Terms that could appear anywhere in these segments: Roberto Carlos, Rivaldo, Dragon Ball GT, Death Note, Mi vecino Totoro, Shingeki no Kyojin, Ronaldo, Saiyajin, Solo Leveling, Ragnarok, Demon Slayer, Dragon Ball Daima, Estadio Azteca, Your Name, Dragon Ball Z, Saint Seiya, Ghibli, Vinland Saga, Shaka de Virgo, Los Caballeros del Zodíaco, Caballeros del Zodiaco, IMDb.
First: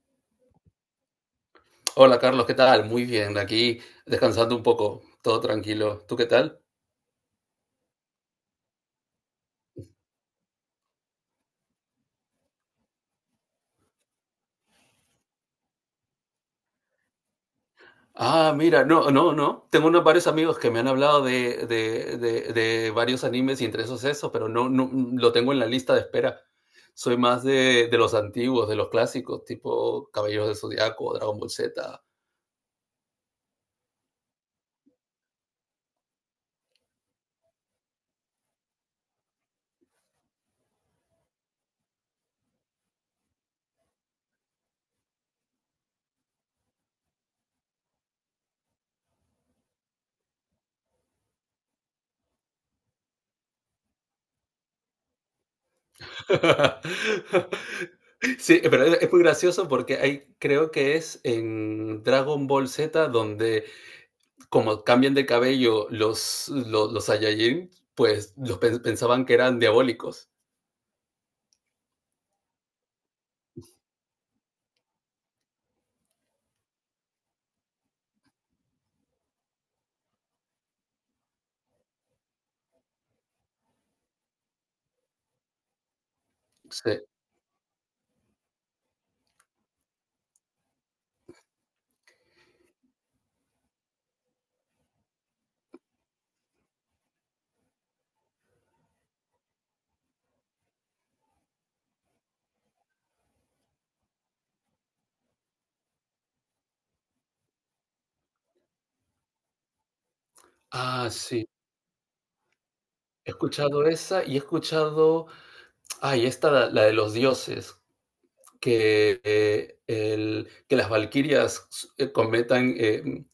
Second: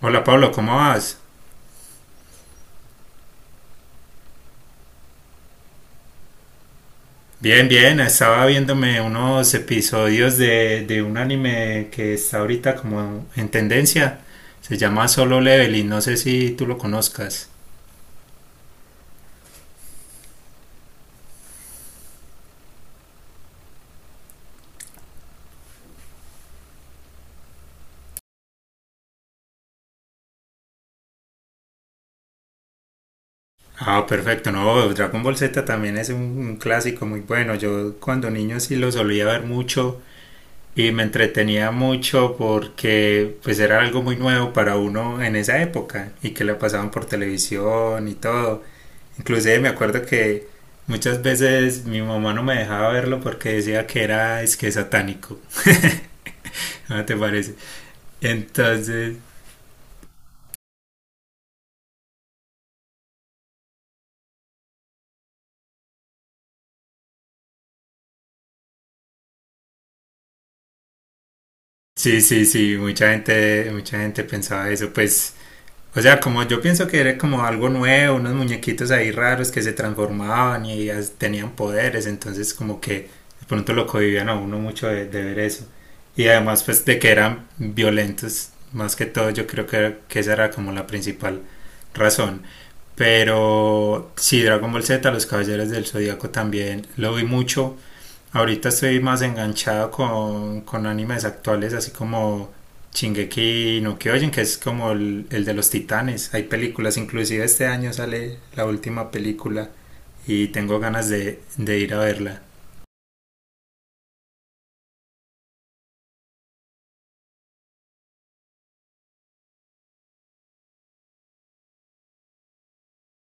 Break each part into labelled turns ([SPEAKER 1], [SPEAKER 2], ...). [SPEAKER 1] Hola Pablo, ¿cómo vas?
[SPEAKER 2] Hola Carlos, ¿qué tal? Muy bien, aquí descansando un poco, todo tranquilo. ¿Tú qué tal?
[SPEAKER 1] Bien, bien, estaba viéndome unos episodios de un anime que está ahorita como en tendencia. Se llama Solo Leveling, no sé si tú lo conozcas.
[SPEAKER 2] Ah, mira, no, no, no. Tengo unos varios amigos que me han hablado de varios animes y entre esos eso, pero no, no lo tengo en la lista de espera. Soy más de los antiguos, de los clásicos, tipo Caballeros del Zodiaco, Dragon Ball Z.
[SPEAKER 1] Ah, perfecto, no, Dragon Ball Z también es un clásico muy bueno. Yo cuando niño sí lo solía ver mucho y me entretenía mucho porque pues era algo muy nuevo para uno en esa época y que la pasaban por televisión y todo. Inclusive me acuerdo que muchas veces mi mamá no me dejaba verlo porque decía que era es que satánico. ¿No te parece?
[SPEAKER 2] Sí, pero es
[SPEAKER 1] Entonces,
[SPEAKER 2] muy gracioso porque hay, creo que es en Dragon Ball Z donde como cambian de cabello los Saiyajin, pues los pensaban que eran diabólicos.
[SPEAKER 1] sí, sí, sí, mucha gente pensaba eso, pues o sea, como yo pienso que era como algo nuevo, unos muñequitos ahí raros que se transformaban y tenían poderes, entonces como que de pronto lo cohibían a uno mucho de ver eso. Y además pues
[SPEAKER 2] Sí.
[SPEAKER 1] de que eran violentos, más que todo yo creo que esa era como la principal razón. Pero sí, Dragon Ball Z, Los Caballeros del Zodíaco también lo vi mucho. Ahorita estoy más enganchado con animes actuales, así como Shingeki no Kyojin, que es como el de los titanes. Hay películas, inclusive este año sale la última película y tengo ganas
[SPEAKER 2] Ah,
[SPEAKER 1] de,
[SPEAKER 2] sí.
[SPEAKER 1] de ir a verla.
[SPEAKER 2] He escuchado esa y he escuchado. Ay, esta, la de los dioses, que, que las valquirias eh, cometan. eh, mm,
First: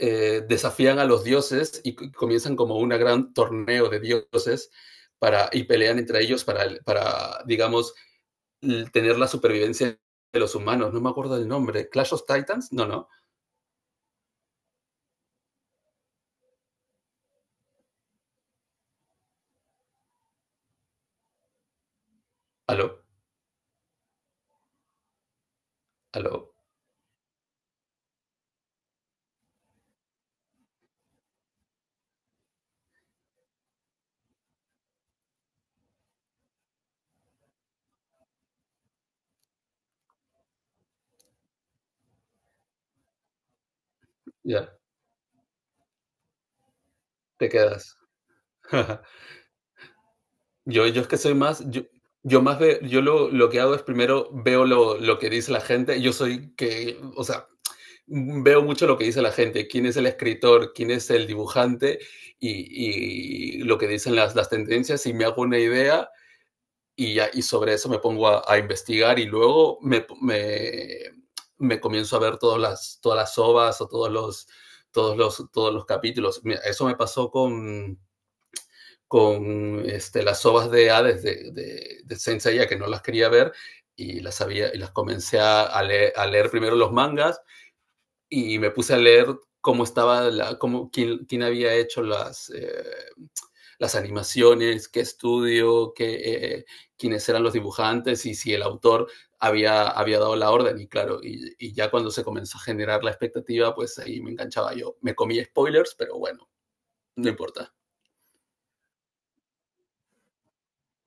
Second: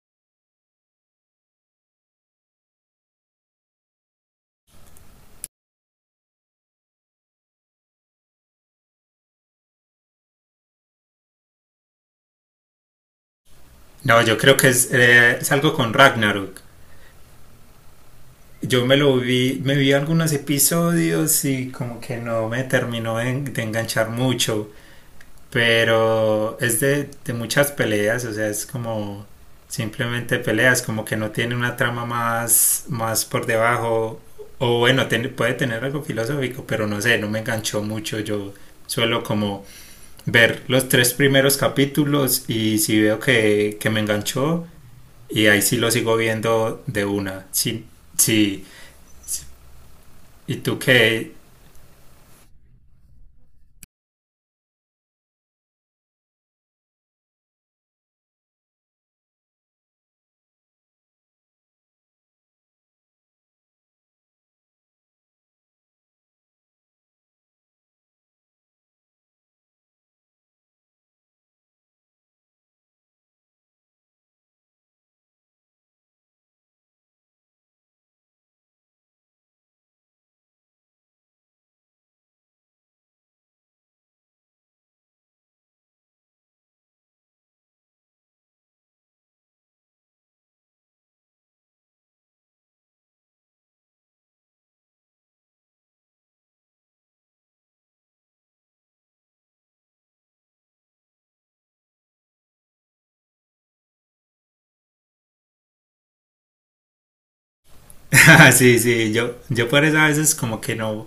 [SPEAKER 2] desafían a los dioses y comienzan como un gran torneo de dioses y pelean entre ellos digamos, tener la supervivencia de los humanos. No me acuerdo del nombre. ¿Clash of Titans? No, no.
[SPEAKER 1] No, yo creo que es algo con Ragnarok. Yo me lo vi, me vi algunos episodios y como que no me
[SPEAKER 2] Aló,
[SPEAKER 1] terminó de enganchar mucho.
[SPEAKER 2] aló.
[SPEAKER 1] Pero es de muchas peleas, o sea, es como simplemente peleas, como que no tiene una trama más, más por debajo. O bueno, puede tener algo filosófico, pero no sé, no me enganchó mucho. Yo suelo como ver los tres primeros capítulos y si veo que me enganchó,
[SPEAKER 2] Ya,
[SPEAKER 1] y ahí sí lo sigo viendo de una.
[SPEAKER 2] te
[SPEAKER 1] Sí,
[SPEAKER 2] quedas.
[SPEAKER 1] sí. ¿Y tú
[SPEAKER 2] Yo es que
[SPEAKER 1] qué?
[SPEAKER 2] soy más. Yo que hago es primero veo que dice la gente. O sea, veo mucho lo que dice la gente, quién es el escritor, quién es el dibujante y lo que dicen las tendencias y me hago una idea y, ya, y sobre eso me pongo a investigar y luego me comienzo a ver todas las ovas o todos los capítulos. Mira, eso me pasó con este, las ovas de Hades de Saint Seiya, que no las quería ver y las comencé a leer primero los mangas y me puse a leer cómo estaba, cómo, quién había hecho las animaciones, qué estudio, quiénes eran los dibujantes y si el autor había dado la orden. Y claro, ya cuando se comenzó a generar la expectativa, pues ahí me enganchaba yo. Me comí spoilers, pero bueno, no importa.
[SPEAKER 1] Sí, sí, yo por eso a veces como que no,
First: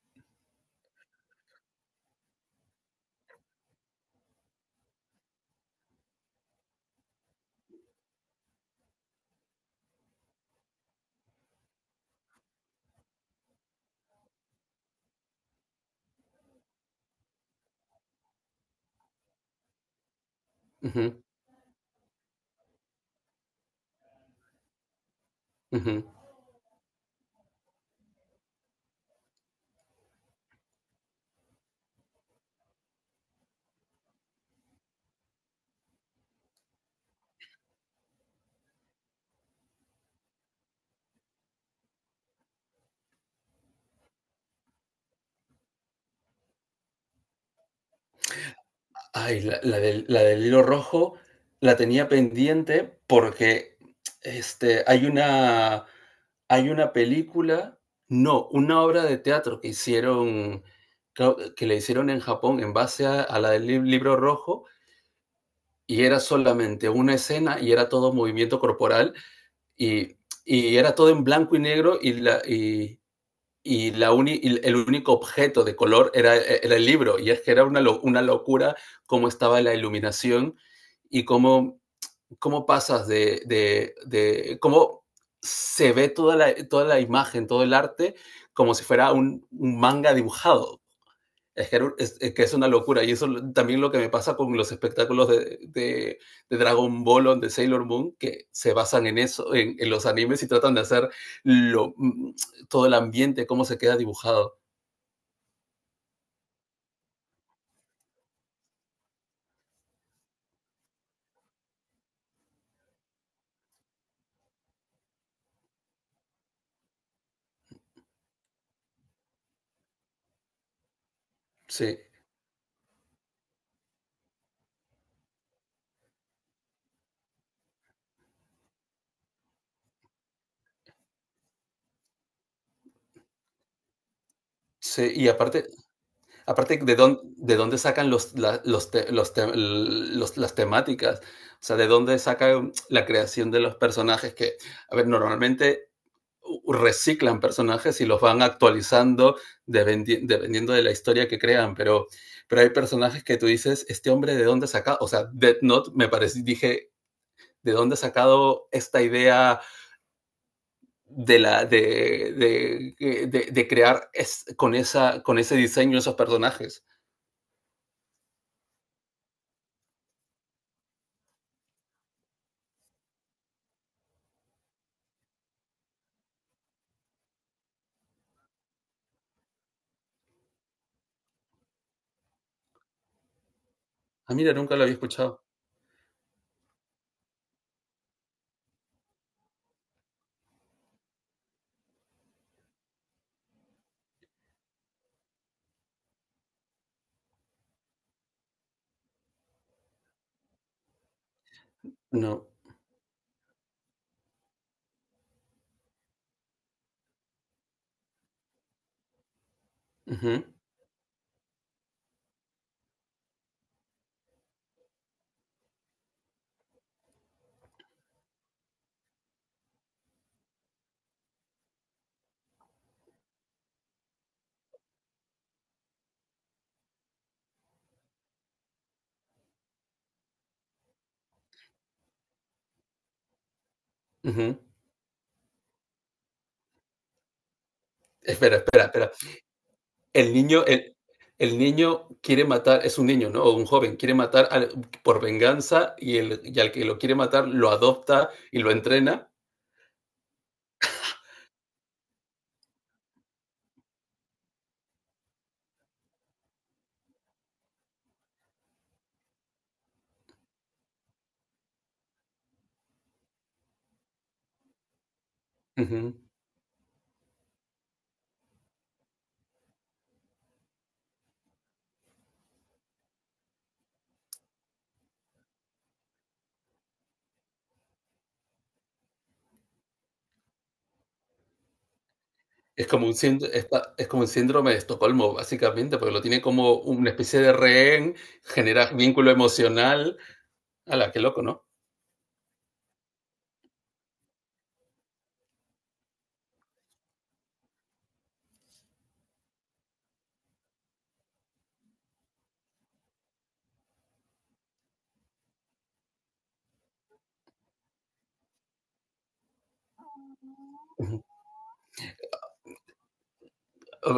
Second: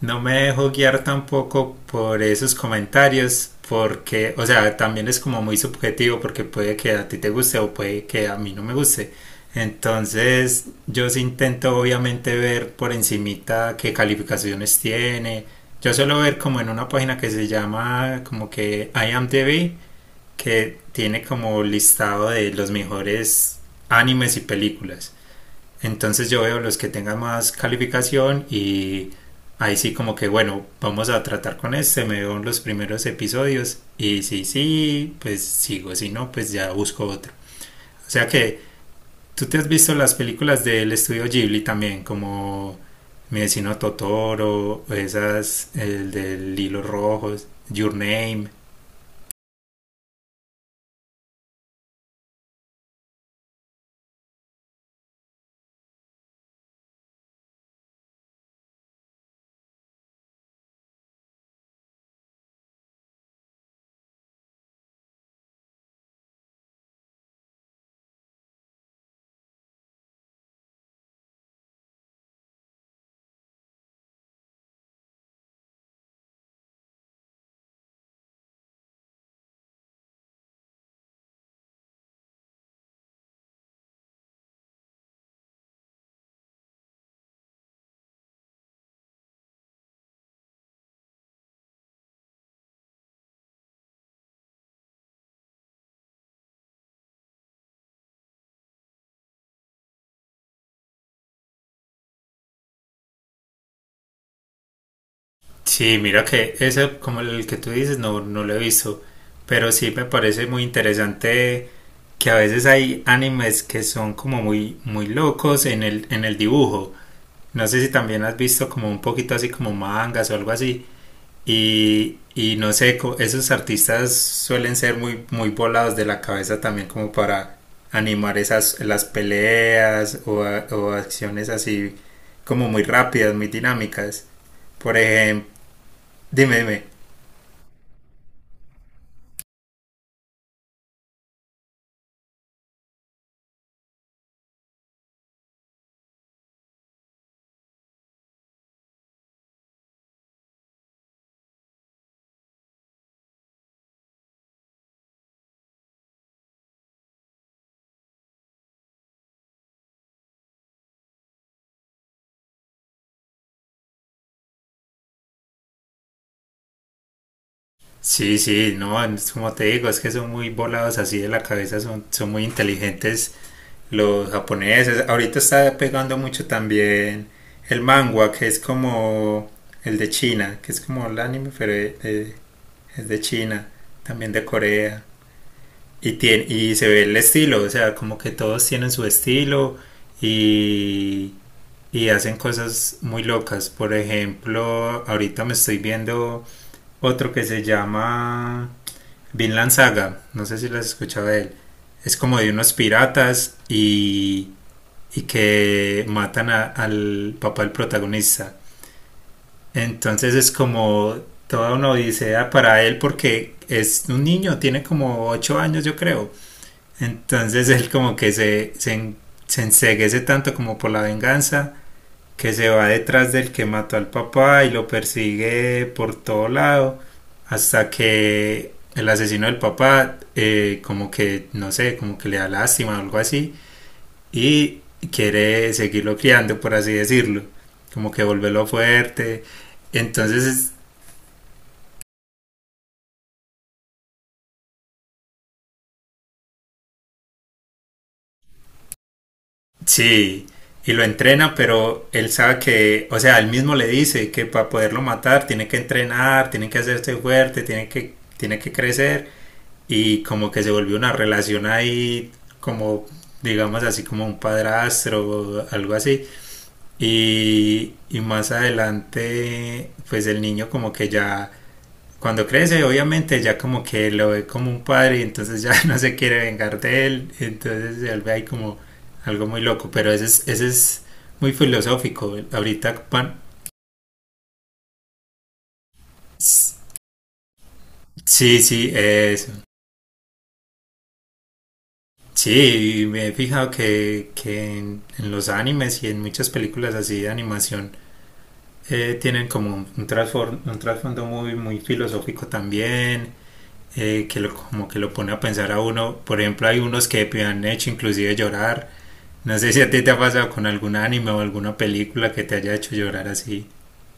[SPEAKER 1] no me dejo guiar tampoco por esos comentarios, porque, o sea, también es como muy subjetivo, porque puede que a ti te guste o puede que a mí no me guste. Entonces, yo sí intento obviamente ver por encimita qué calificaciones tiene. Yo suelo ver como en una página que se llama como que IMDb, que
[SPEAKER 2] Uh -huh,
[SPEAKER 1] tiene como listado de los mejores animes y películas.
[SPEAKER 2] uh -huh.
[SPEAKER 1] Entonces yo veo los que tengan más calificación y ahí sí como que bueno, vamos a tratar con este, me veo en los primeros episodios y si sí, pues sigo, si no, pues ya busco otro. O sea que tú te has visto las películas del estudio Ghibli también, como Mi vecino Totoro, esas, el del hilo rojo, Your Name.
[SPEAKER 2] Ay, la del hilo rojo la tenía pendiente porque este, hay una película, no, una obra de teatro que hicieron, creo que le hicieron en Japón en base a la del libro rojo y era solamente una escena y era todo movimiento corporal y, y era todo en blanco y negro y el único objeto de color el libro. Y es que era una locura cómo estaba la iluminación y cómo, cómo pasas de cómo se ve toda toda la imagen, todo el arte, como si fuera un manga dibujado. Es que es una locura. Y eso también lo que me pasa con los espectáculos de Dragon Ball o de Sailor Moon, que se basan en eso, en los animes y tratan de hacer lo, mm, todo el ambiente, cómo se queda dibujado.
[SPEAKER 1] Sí, mira que ese, como el que tú dices, no, no lo he visto, pero sí me parece muy interesante que a veces hay animes que son como muy, muy locos en el dibujo. No sé si también has visto como un poquito así como mangas o algo así.
[SPEAKER 2] Sí,
[SPEAKER 1] Y no sé, esos artistas suelen ser muy, muy volados de la cabeza también como para animar esas, las peleas o, o acciones así como muy rápidas, muy dinámicas. Por
[SPEAKER 2] sí. Y
[SPEAKER 1] ejemplo,
[SPEAKER 2] aparte,
[SPEAKER 1] dime,
[SPEAKER 2] aparte
[SPEAKER 1] dime.
[SPEAKER 2] de dónde sacan los, la- los, te- los te- los- las temáticas, o sea, de dónde sacan la creación de los personajes que, a ver, normalmente reciclan personajes y los van actualizando dependiendo de la historia que crean, pero hay personajes que tú dices, este hombre de dónde saca, o sea, Death Note me parece, dije, ¿de dónde ha sacado esta idea de, la, de crear con ese diseño esos personajes?
[SPEAKER 1] Sí, sí, no, es como te digo, es que son muy volados así de la cabeza, son, son muy inteligentes los japoneses. Ahorita está pegando mucho también el manga, que es como el de China, que es como el anime, pero es de China, también
[SPEAKER 2] Ah,
[SPEAKER 1] de
[SPEAKER 2] mira, nunca lo había
[SPEAKER 1] Corea.
[SPEAKER 2] escuchado.
[SPEAKER 1] Y, tiene, y se ve el estilo, o sea, como que todos tienen su estilo y, y hacen cosas muy locas. Por ejemplo, ahorita me estoy viendo otro que se llama Vinland Saga, no sé si lo has escuchado de él. Es como
[SPEAKER 2] No.
[SPEAKER 1] de unos piratas y que matan al papá del protagonista.
[SPEAKER 2] Uh
[SPEAKER 1] Entonces
[SPEAKER 2] -huh.
[SPEAKER 1] es como toda una odisea para él porque es un niño, tiene como 8 años yo creo. Entonces él como que se, se enceguece tanto como por la venganza que se va detrás del que mató al papá y lo persigue por todo lado hasta que el asesino del papá, como que no sé como que le da lástima o algo así
[SPEAKER 2] Uh -huh.
[SPEAKER 1] y quiere seguirlo criando por así decirlo, como que
[SPEAKER 2] Espera,
[SPEAKER 1] volverlo
[SPEAKER 2] espera, espera.
[SPEAKER 1] fuerte.
[SPEAKER 2] El niño,
[SPEAKER 1] Entonces
[SPEAKER 2] el, el niño quiere matar, es un niño, ¿no? O un joven, quiere matar por venganza y al que lo quiere matar lo adopta y lo entrena.
[SPEAKER 1] sí, y lo entrena, pero él sabe que, o sea, él mismo le dice que para poderlo matar tiene que entrenar, tiene que hacerse fuerte, tiene que crecer y como que se volvió una relación ahí como, digamos, así como un padrastro o algo
[SPEAKER 2] Ujú.
[SPEAKER 1] así. Y, y más adelante pues el niño como que ya cuando crece obviamente ya como que lo ve como un padre y entonces ya no se quiere vengar de él, entonces se vuelve ahí como algo muy loco, pero ese es muy filosófico
[SPEAKER 2] Es
[SPEAKER 1] ahorita
[SPEAKER 2] como un,
[SPEAKER 1] pan.
[SPEAKER 2] es como un síndrome de Estocolmo, básicamente, porque lo tiene como una especie de rehén,
[SPEAKER 1] Sí, sí,
[SPEAKER 2] genera vínculo
[SPEAKER 1] eso.
[SPEAKER 2] emocional. La qué loco, ¿no?
[SPEAKER 1] Sí, me he fijado que en los animes y en muchas películas así de animación, tienen como un un trasfondo muy, muy filosófico también, que lo, como que lo pone a pensar a uno. Por ejemplo, hay unos que me han hecho inclusive llorar. No sé si a ti te ha pasado con algún
[SPEAKER 2] Ujú.
[SPEAKER 1] anime o alguna película que te haya hecho llorar así.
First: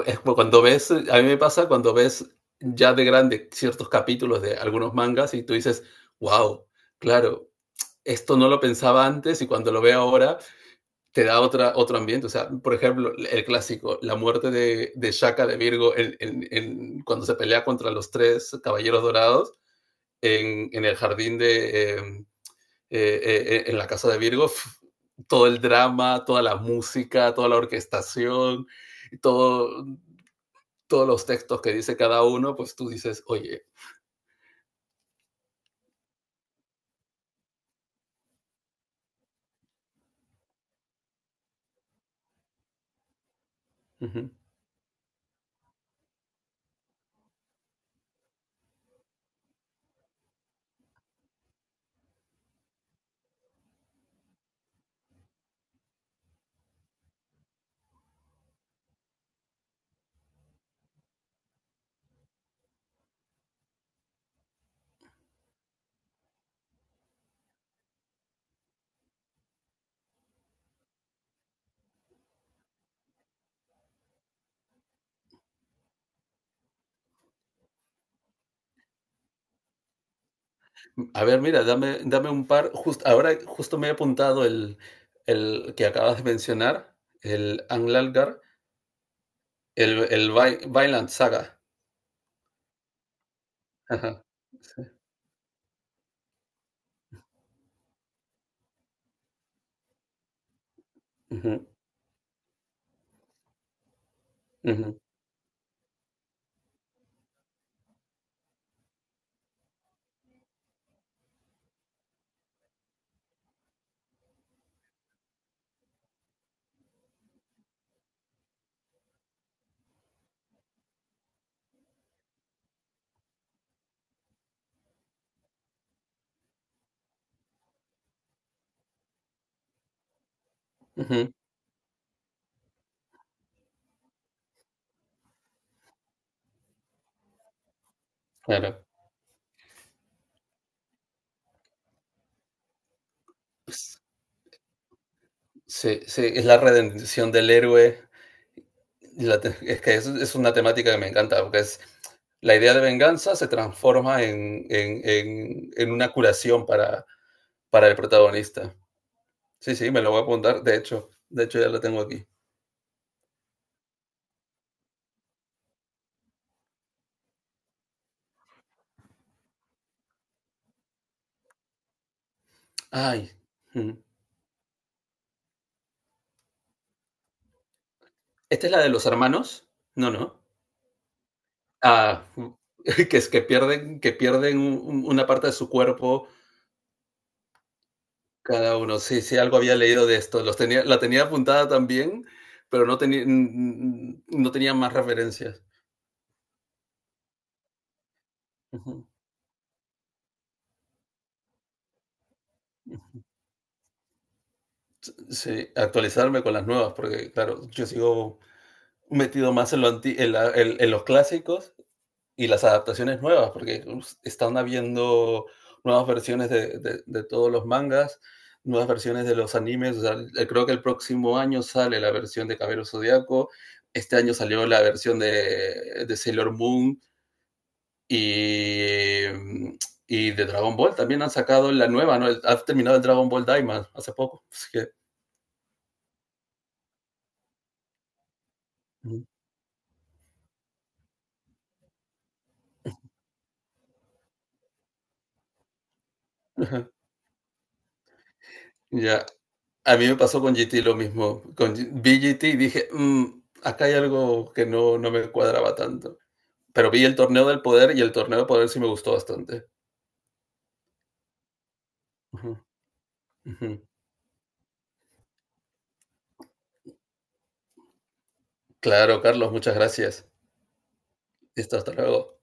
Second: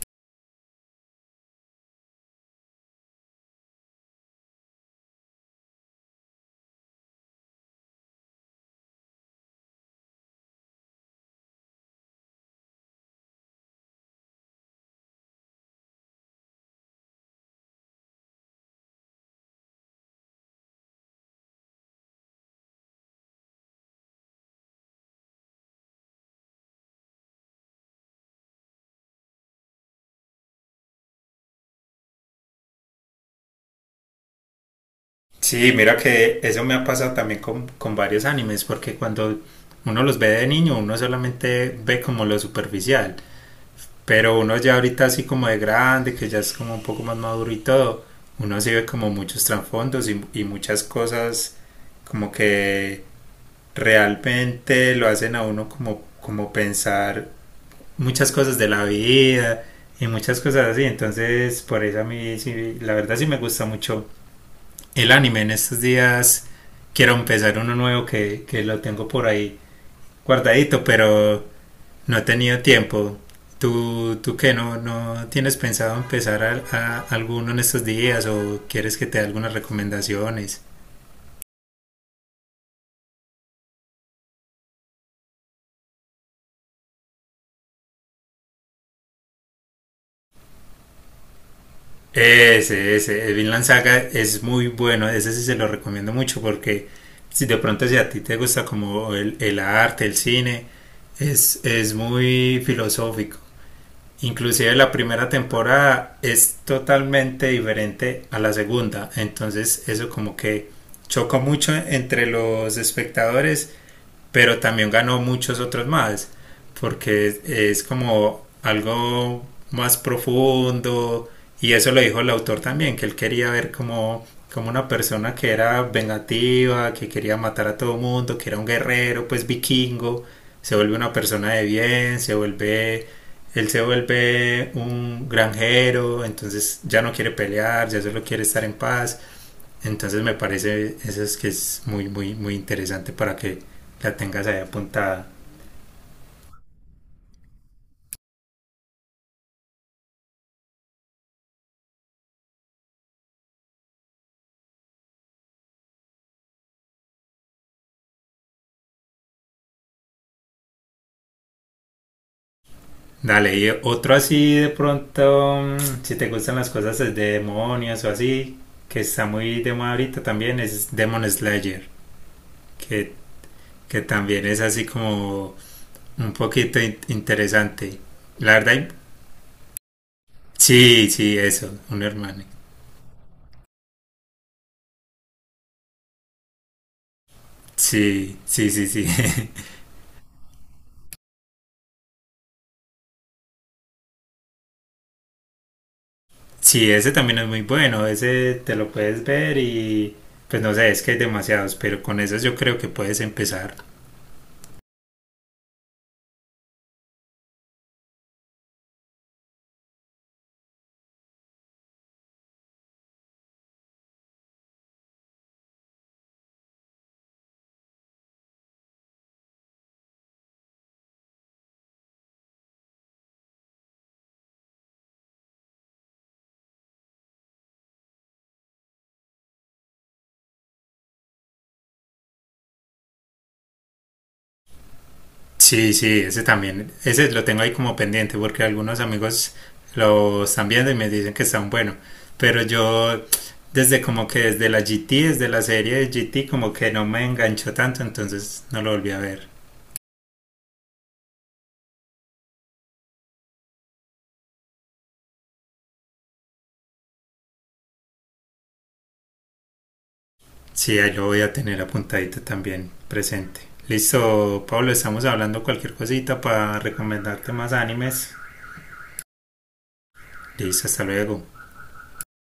[SPEAKER 2] Es como cuando ves, a mí me pasa cuando ves ya de grande ciertos capítulos de algunos mangas y tú dices, wow, claro, esto no lo pensaba antes y cuando lo veo ahora te da otra, otro ambiente. O sea, por ejemplo, el clásico, la muerte de Shaka de Virgo cuando se pelea contra los tres caballeros dorados en el jardín de. En la casa de Virgo, todo el drama, toda la música, toda la orquestación, todo, todos los textos que dice cada uno, pues tú dices, oye,
[SPEAKER 1] Sí, mira que eso me ha pasado también con varios animes, porque cuando uno los ve de niño, uno solamente ve como lo superficial,
[SPEAKER 2] uh -huh.
[SPEAKER 1] pero uno ya ahorita así como de grande, que ya es como un poco más maduro y todo, uno sí ve como muchos trasfondos y muchas cosas como que realmente lo hacen a uno como, como pensar muchas cosas de la vida y muchas cosas así, entonces por eso a mí sí, la verdad sí me gusta mucho el anime en estos días. Quiero empezar uno nuevo que lo tengo por ahí guardadito, pero no he tenido tiempo. ¿Tú, tú qué? ¿No, no tienes pensado empezar a alguno en estos días o quieres que te dé algunas recomendaciones?
[SPEAKER 2] A ver, mira, dame, dame un par. Just, ahora justo me he apuntado el que acabas de mencionar, el Anglalgar, el Vi Vinland Saga.
[SPEAKER 1] Ese, el Vinland Saga
[SPEAKER 2] Ajá.
[SPEAKER 1] es muy
[SPEAKER 2] Sí.
[SPEAKER 1] bueno, ese sí se lo recomiendo mucho porque si de pronto si a ti te gusta como el arte, el cine,
[SPEAKER 2] Ujú,
[SPEAKER 1] es muy filosófico. Inclusive la
[SPEAKER 2] ujú,
[SPEAKER 1] primera temporada es totalmente diferente a la segunda, entonces eso como que chocó mucho entre los espectadores, pero también ganó muchos otros más, porque es como algo más profundo y eso lo dijo el autor también, que él quería ver como, como una persona que era vengativa, que quería matar a todo mundo, que era un guerrero, pues vikingo, se vuelve una
[SPEAKER 2] ujú,
[SPEAKER 1] persona de bien, se vuelve, él se vuelve un granjero, entonces ya no quiere pelear, ya solo quiere estar en
[SPEAKER 2] claro.
[SPEAKER 1] paz. Entonces me parece eso es que es muy, muy, muy interesante para que
[SPEAKER 2] S
[SPEAKER 1] la tengas ahí apuntada.
[SPEAKER 2] sí, sí, es la redención del héroe. La te es que es una temática que me encanta, porque es la idea de venganza se transforma en una curación para el protagonista. Sí, sí, me lo voy a apuntar, de hecho ya la tengo aquí.
[SPEAKER 1] Dale, y otro así de pronto, si te gustan las cosas de demonios o así, que está muy de moda ahorita también, es Demon Slayer, que,
[SPEAKER 2] Ay, mm,
[SPEAKER 1] que también es así como un poquito interesante. La
[SPEAKER 2] ¿esta es la
[SPEAKER 1] verdad,
[SPEAKER 2] de los hermanos? No, ¿no?
[SPEAKER 1] sí, sí, eso, un
[SPEAKER 2] Ah,
[SPEAKER 1] hermano.
[SPEAKER 2] que es que pierden un una parte de su cuerpo.
[SPEAKER 1] Sí, sí,
[SPEAKER 2] Cada
[SPEAKER 1] sí,
[SPEAKER 2] uno,
[SPEAKER 1] sí.
[SPEAKER 2] sí, sí, algo había leído de esto. Los tenía, la tenía apuntada también, pero no, tenía no tenía más referencias.
[SPEAKER 1] Sí, ese también es muy bueno, ese te lo
[SPEAKER 2] Ujú.
[SPEAKER 1] puedes ver y pues no sé, es que hay demasiados, pero con esos yo creo que puedes empezar.
[SPEAKER 2] Sí, actualizarme con las nuevas, porque claro, yo sigo metido más en, lo en los clásicos y las adaptaciones nuevas, porque están habiendo nuevas versiones de todos los mangas, nuevas versiones de los animes. O sea, creo que el próximo año sale la versión de Caballero Zodiaco, este año salió la versión de Sailor Moon, Y, y de Dragon Ball también han sacado la nueva, ¿no? Ha terminado el Dragon Ball Daima hace poco. Así que,
[SPEAKER 1] Sí, sí, ese también, ese lo tengo ahí como pendiente porque algunos amigos lo están viendo y me dicen que están bueno, pero yo desde como que desde la GT, desde la serie de GT como que no me enganchó tanto, entonces no lo volví a
[SPEAKER 2] ya.
[SPEAKER 1] ver.
[SPEAKER 2] A mí me pasó con GT lo mismo. Con, vi GT y dije, mmm, acá hay algo que no, no me cuadraba tanto. Pero vi el torneo del poder y el torneo del poder sí me gustó bastante.
[SPEAKER 1] Sí, ahí lo voy a tener apuntadito
[SPEAKER 2] Ujú,
[SPEAKER 1] también presente.
[SPEAKER 2] ujú.
[SPEAKER 1] Listo, Pablo, estamos hablando cualquier cosita para recomendarte más animes.
[SPEAKER 2] Claro, Carlos, muchas gracias.
[SPEAKER 1] Liz, hasta luego.
[SPEAKER 2] Listo, hasta luego.